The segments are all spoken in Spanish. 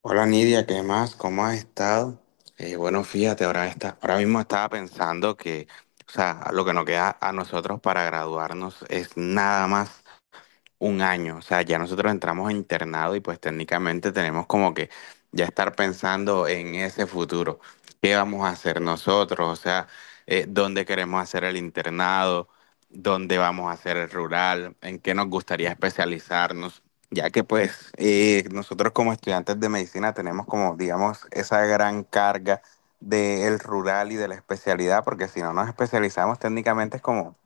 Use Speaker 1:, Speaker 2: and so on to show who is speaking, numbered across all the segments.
Speaker 1: Hola Nidia, ¿qué más? ¿Cómo has estado? Bueno, fíjate, ahora mismo estaba pensando que, o sea, lo que nos queda a nosotros para graduarnos es nada más un año, o sea, ya nosotros entramos a internado y pues técnicamente tenemos como que ya estar pensando en ese futuro, qué vamos a hacer nosotros, o sea, dónde queremos hacer el internado, dónde vamos a hacer el rural, en qué nos gustaría especializarnos, ya que pues nosotros como estudiantes de medicina tenemos como, digamos, esa gran carga del rural y de la especialidad, porque si no nos especializamos técnicamente es como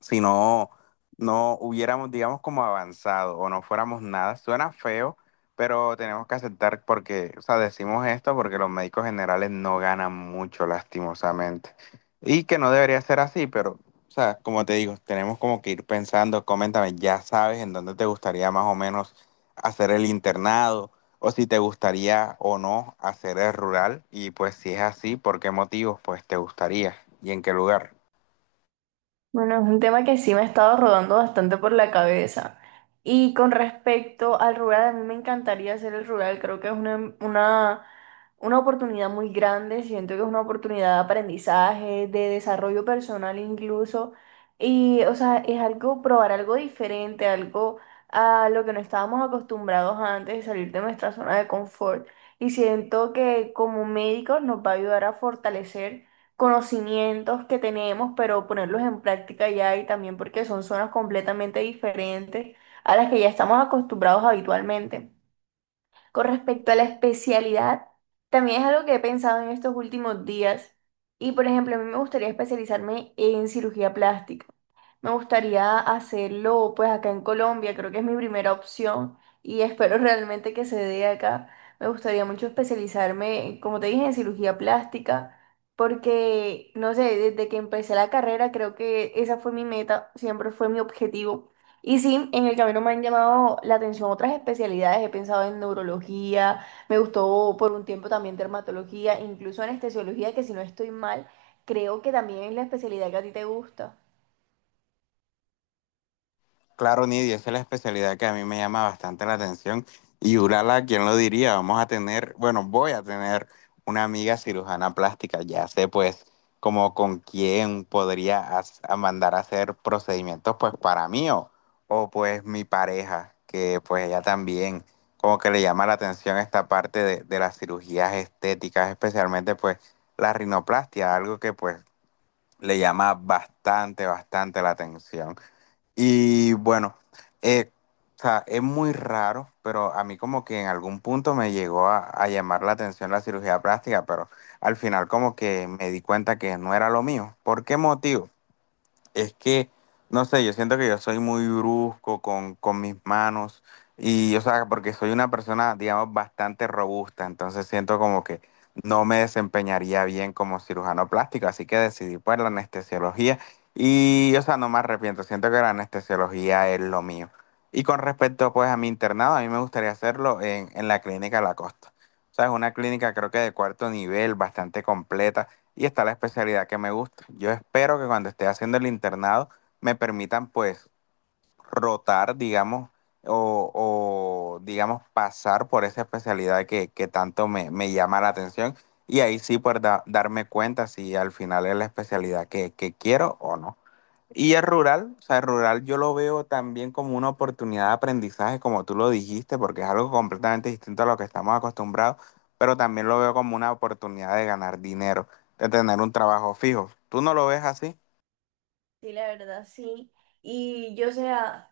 Speaker 1: si no, no hubiéramos, digamos, como avanzado o no fuéramos nada. Suena feo, pero tenemos que aceptar porque, o sea, decimos esto porque los médicos generales no ganan mucho, lastimosamente. Y que no debería ser así, pero, o sea, como te digo, tenemos como que ir pensando, coméntame, ya sabes en dónde te gustaría más o menos hacer el internado. O si te gustaría o no hacer el rural, y pues si es así, ¿por qué motivos pues te gustaría y en qué lugar?
Speaker 2: Bueno, es un tema que sí me ha estado rodando bastante por la cabeza. Y con respecto al rural, a mí me encantaría hacer el rural. Creo que es una oportunidad muy grande. Siento que es una oportunidad de aprendizaje, de desarrollo personal incluso. Y, o sea, es algo, probar algo diferente, algo a lo que no estábamos acostumbrados antes, salir de nuestra zona de confort. Y siento que como médicos nos va a ayudar a fortalecer conocimientos que tenemos, pero ponerlos en práctica ya y también porque son zonas completamente diferentes a las que ya estamos acostumbrados habitualmente. Con respecto a la especialidad, también es algo que he pensado en estos últimos días y, por ejemplo, a mí me gustaría especializarme en cirugía plástica. Me gustaría hacerlo pues acá en Colombia, creo que es mi primera opción y espero realmente que se dé acá. Me gustaría mucho especializarme, como te dije, en cirugía plástica, porque no sé, desde que empecé la carrera creo que esa fue mi meta, siempre fue mi objetivo. Y sí, en el camino me han llamado la atención otras especialidades, he pensado en neurología, me gustó por un tiempo también dermatología, incluso anestesiología, que si no estoy mal, creo que también es la especialidad que a ti te gusta.
Speaker 1: Claro, Nidia, esa es la especialidad que a mí me llama bastante la atención. Y Urala, ¿quién lo diría? Vamos a tener, bueno, voy a tener una amiga cirujana plástica. Ya sé, pues, como con quién podría as- a mandar a hacer procedimientos, pues, para mí pues, mi pareja, que, pues, ella también como que le llama la atención esta parte de las cirugías estéticas, especialmente, pues, la rinoplastia, algo que, pues, le llama bastante, bastante la atención. Y bueno, eh, o sea, es muy raro, pero a mí como que en algún punto me llegó a llamar la atención la cirugía plástica, pero al final como que me di cuenta que no era lo mío. ¿Por qué motivo? Es que, no sé, yo siento que yo soy muy brusco con mis manos y, o sea, porque soy una persona, digamos, bastante robusta, entonces siento como que no me desempeñaría bien como cirujano plástico, así que decidí por la anestesiología y, o sea, no me arrepiento, siento que la anestesiología es lo mío. Y con respecto, pues, a mi internado, a mí me gustaría hacerlo en la clínica La Costa. O sea, es una clínica creo que de cuarto nivel, bastante completa y está la especialidad que me gusta. Yo espero que cuando esté haciendo el internado me permitan pues rotar, digamos, o, digamos pasar por esa especialidad que tanto me llama la atención y ahí sí poder darme cuenta si al final es la especialidad que quiero o no. Y el rural, o sea, el rural yo lo veo también como una oportunidad de aprendizaje, como tú lo dijiste, porque es algo completamente distinto a lo que estamos acostumbrados, pero también lo veo como una oportunidad de ganar dinero, de tener un trabajo fijo. ¿Tú no lo ves así?
Speaker 2: Sí, la verdad, sí. Y yo, o sea,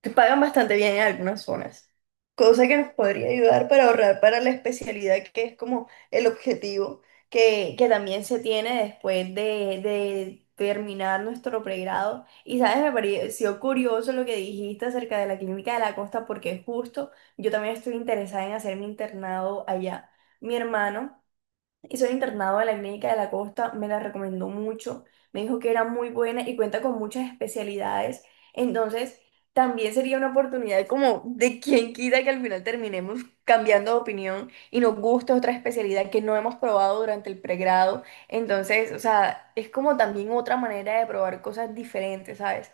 Speaker 2: que pagan bastante bien en algunas zonas, cosa que nos podría ayudar para ahorrar para la especialidad, que es como el objetivo que también se tiene después de terminar nuestro pregrado. Y, ¿sabes? Me pareció curioso lo que dijiste acerca de la clínica de la costa, porque justo yo también estoy interesada en hacer mi internado allá. Mi hermano y soy internado de la Clínica de la Costa, me la recomendó mucho, me dijo que era muy buena y cuenta con muchas especialidades, entonces también sería una oportunidad como de quien quita que al final terminemos cambiando de opinión y nos guste otra especialidad que no hemos probado durante el pregrado, entonces, o sea, es como también otra manera de probar cosas diferentes, ¿sabes?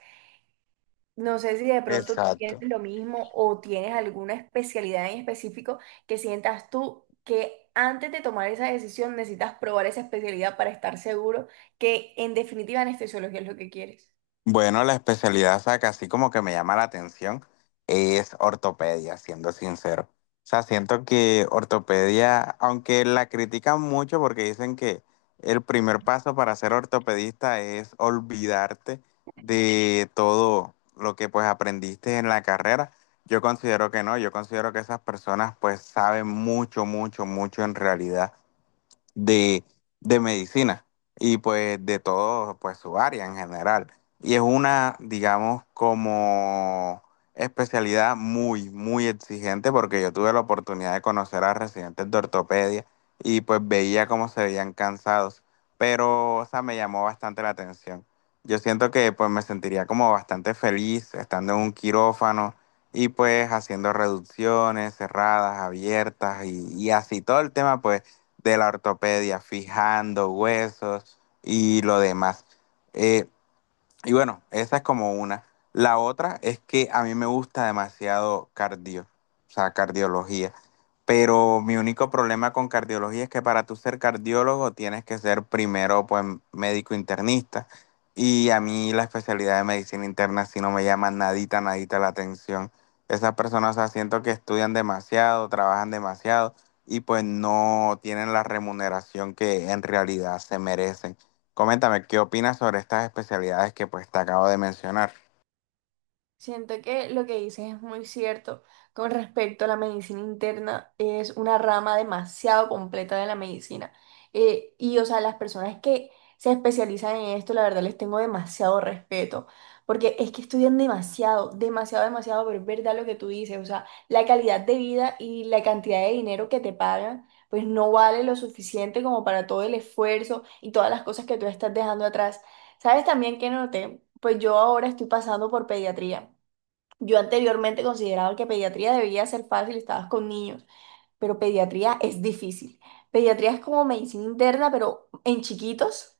Speaker 2: No sé si de pronto tú tienes
Speaker 1: Exacto.
Speaker 2: lo mismo o tienes alguna especialidad en específico que sientas tú que antes de tomar esa decisión necesitas probar esa especialidad para estar seguro que en definitiva anestesiología es lo que quieres.
Speaker 1: Bueno, la especialidad, o sea, que así como que me llama la atención, es ortopedia, siendo sincero. O sea, siento que ortopedia, aunque la critican mucho porque dicen que el primer paso para ser ortopedista es olvidarte de todo lo que pues aprendiste en la carrera, yo considero que no, yo considero que esas personas pues saben mucho, mucho, mucho en realidad de, de medicina y pues de todo pues su área en general. Y es una, digamos, como especialidad muy, muy exigente porque yo tuve la oportunidad de conocer a residentes de ortopedia y pues veía cómo se veían cansados, pero o sea, me llamó bastante la atención. Yo siento que pues me sentiría como bastante feliz estando en un quirófano y pues haciendo reducciones cerradas, abiertas y así todo el tema pues de la ortopedia, fijando huesos y lo demás. Eh, y bueno, esa es como una. La otra es que a mí me gusta demasiado cardio, o sea, cardiología. Pero mi único problema con cardiología es que para tú ser cardiólogo tienes que ser primero pues médico internista. Y a mí la especialidad de medicina interna sí no me llama nadita, nadita la atención. Esas personas, o sea, siento que estudian demasiado, trabajan demasiado y pues no tienen la remuneración que en realidad se merecen. Coméntame, ¿qué opinas sobre estas especialidades que pues te acabo de mencionar?
Speaker 2: Siento que lo que dices es muy cierto con respecto a la medicina interna, es una rama demasiado completa de la medicina. Y, o sea, las personas que se especializan en esto, la verdad les tengo demasiado respeto, porque es que estudian demasiado, demasiado, demasiado, pero es verdad lo que tú dices, o sea, la calidad de vida y la cantidad de dinero que te pagan, pues no vale lo suficiente como para todo el esfuerzo y todas las cosas que tú estás dejando atrás. ¿Sabes también que noté? Pues yo ahora estoy pasando por pediatría. Yo anteriormente consideraba que pediatría debía ser fácil, estabas con niños, pero pediatría es difícil. Pediatría es como medicina interna, pero en chiquitos.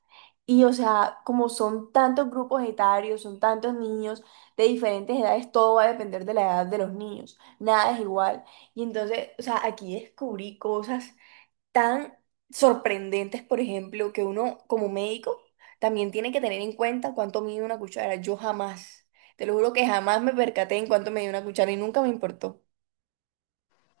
Speaker 2: Y o sea, como son tantos grupos etarios, son tantos niños de diferentes edades, todo va a depender de la edad de los niños. Nada es igual. Y entonces, o sea, aquí descubrí cosas tan sorprendentes, por ejemplo, que uno como médico también tiene que tener en cuenta cuánto mide una cuchara. Yo jamás, te lo juro que jamás me percaté en cuánto medía una cuchara y nunca me importó.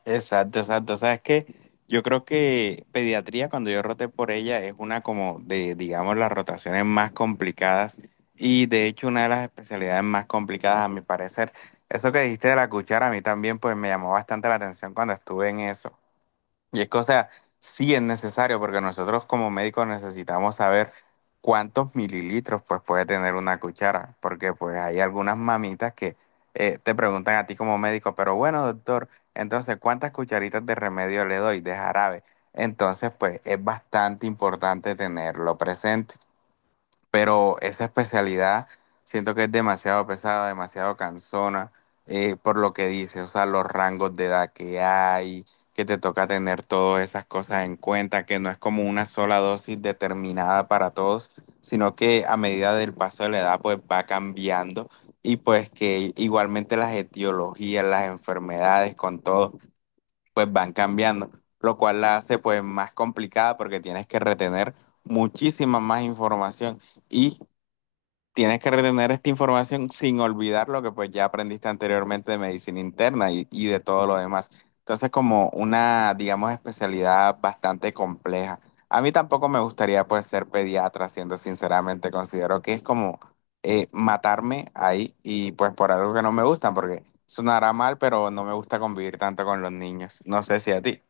Speaker 1: Exacto, exacto. Sabes que yo creo que pediatría, cuando yo roté por ella, es una como de, digamos, las rotaciones más complicadas y de hecho una de las especialidades más complicadas a mi parecer. Eso que dijiste de la cuchara, a mí también pues me llamó bastante la atención cuando estuve en eso. Y es que, o sea, sí es necesario porque nosotros como médicos necesitamos saber cuántos mililitros pues puede tener una cuchara, porque pues hay algunas mamitas que te preguntan a ti como médico, pero bueno, doctor, entonces, ¿cuántas cucharitas de remedio le doy de jarabe? Entonces, pues es bastante importante tenerlo presente, pero esa especialidad siento que es demasiado pesada, demasiado cansona, por lo que dice, o sea, los rangos de edad que hay, que te toca tener todas esas cosas en cuenta, que no es como una sola dosis determinada para todos, sino que a medida del paso de la edad, pues va cambiando y pues que igualmente las etiologías, las enfermedades con todo, pues van cambiando, lo cual la hace pues más complicada porque tienes que retener muchísima más información y tienes que retener esta información sin olvidar lo que pues ya aprendiste anteriormente de medicina interna y de todo lo demás. Entonces, como una, digamos, especialidad bastante compleja. A mí tampoco me gustaría pues ser pediatra, siendo sinceramente, considero que es como matarme ahí y pues por algo que no me gusta, porque sonará mal, pero no me gusta convivir tanto con los niños. No sé si a ti.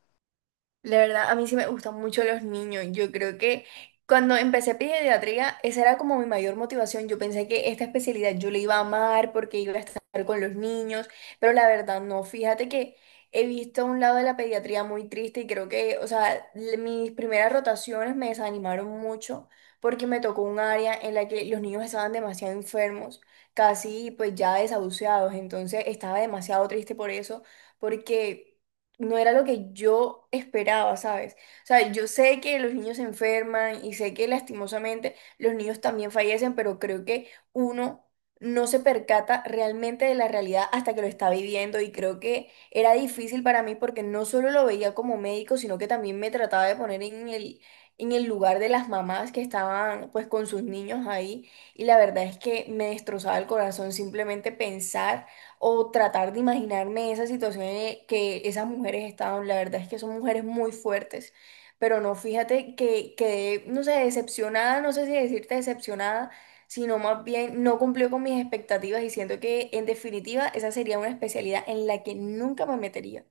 Speaker 2: La verdad, a mí sí me gustan mucho los niños. Yo creo que cuando empecé pediatría, esa era como mi mayor motivación. Yo pensé que esta especialidad yo la iba a amar porque iba a estar con los niños, pero la verdad no. Fíjate que he visto un lado de la pediatría muy triste y creo que, o sea, mis primeras rotaciones me desanimaron mucho porque me tocó un área en la que los niños estaban demasiado enfermos, casi pues ya desahuciados. Entonces estaba demasiado triste por eso, porque no era lo que yo esperaba, ¿sabes? O sea, yo sé que los niños se enferman y sé que lastimosamente los niños también fallecen, pero creo que uno no se percata realmente de la realidad hasta que lo está viviendo y creo que era difícil para mí porque no solo lo veía como médico, sino que también me trataba de poner en el lugar de las mamás que estaban pues con sus niños ahí y la verdad es que me destrozaba el corazón simplemente pensar o tratar de imaginarme esa situación en que esas mujeres estaban. La verdad es que son mujeres muy fuertes, pero no, fíjate que quedé, no sé, decepcionada, no sé si decirte decepcionada, sino más bien no cumplió con mis expectativas y siento que en definitiva esa sería una especialidad en la que nunca me metería.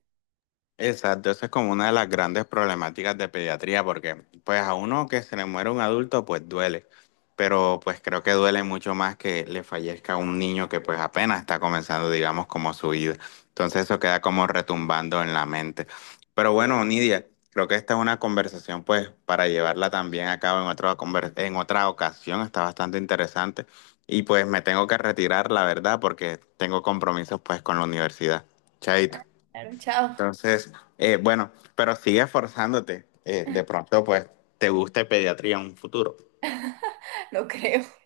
Speaker 1: Exacto, esa es como una de las grandes problemáticas de pediatría, porque pues a uno que se le muere un adulto, pues duele, pero pues creo que duele mucho más que le fallezca un niño que pues apenas está comenzando, digamos, como su vida. Entonces eso queda como retumbando en la mente. Pero bueno, Nidia, creo que esta es una conversación pues para llevarla también a cabo en otra en otra ocasión, está bastante interesante y pues me tengo que retirar, la verdad, porque tengo compromisos pues con la universidad. Chaito.
Speaker 2: Claro, chao,
Speaker 1: Entonces, bueno, pero sigue esforzándote. De pronto, pues, te guste pediatría en un futuro.
Speaker 2: no creo.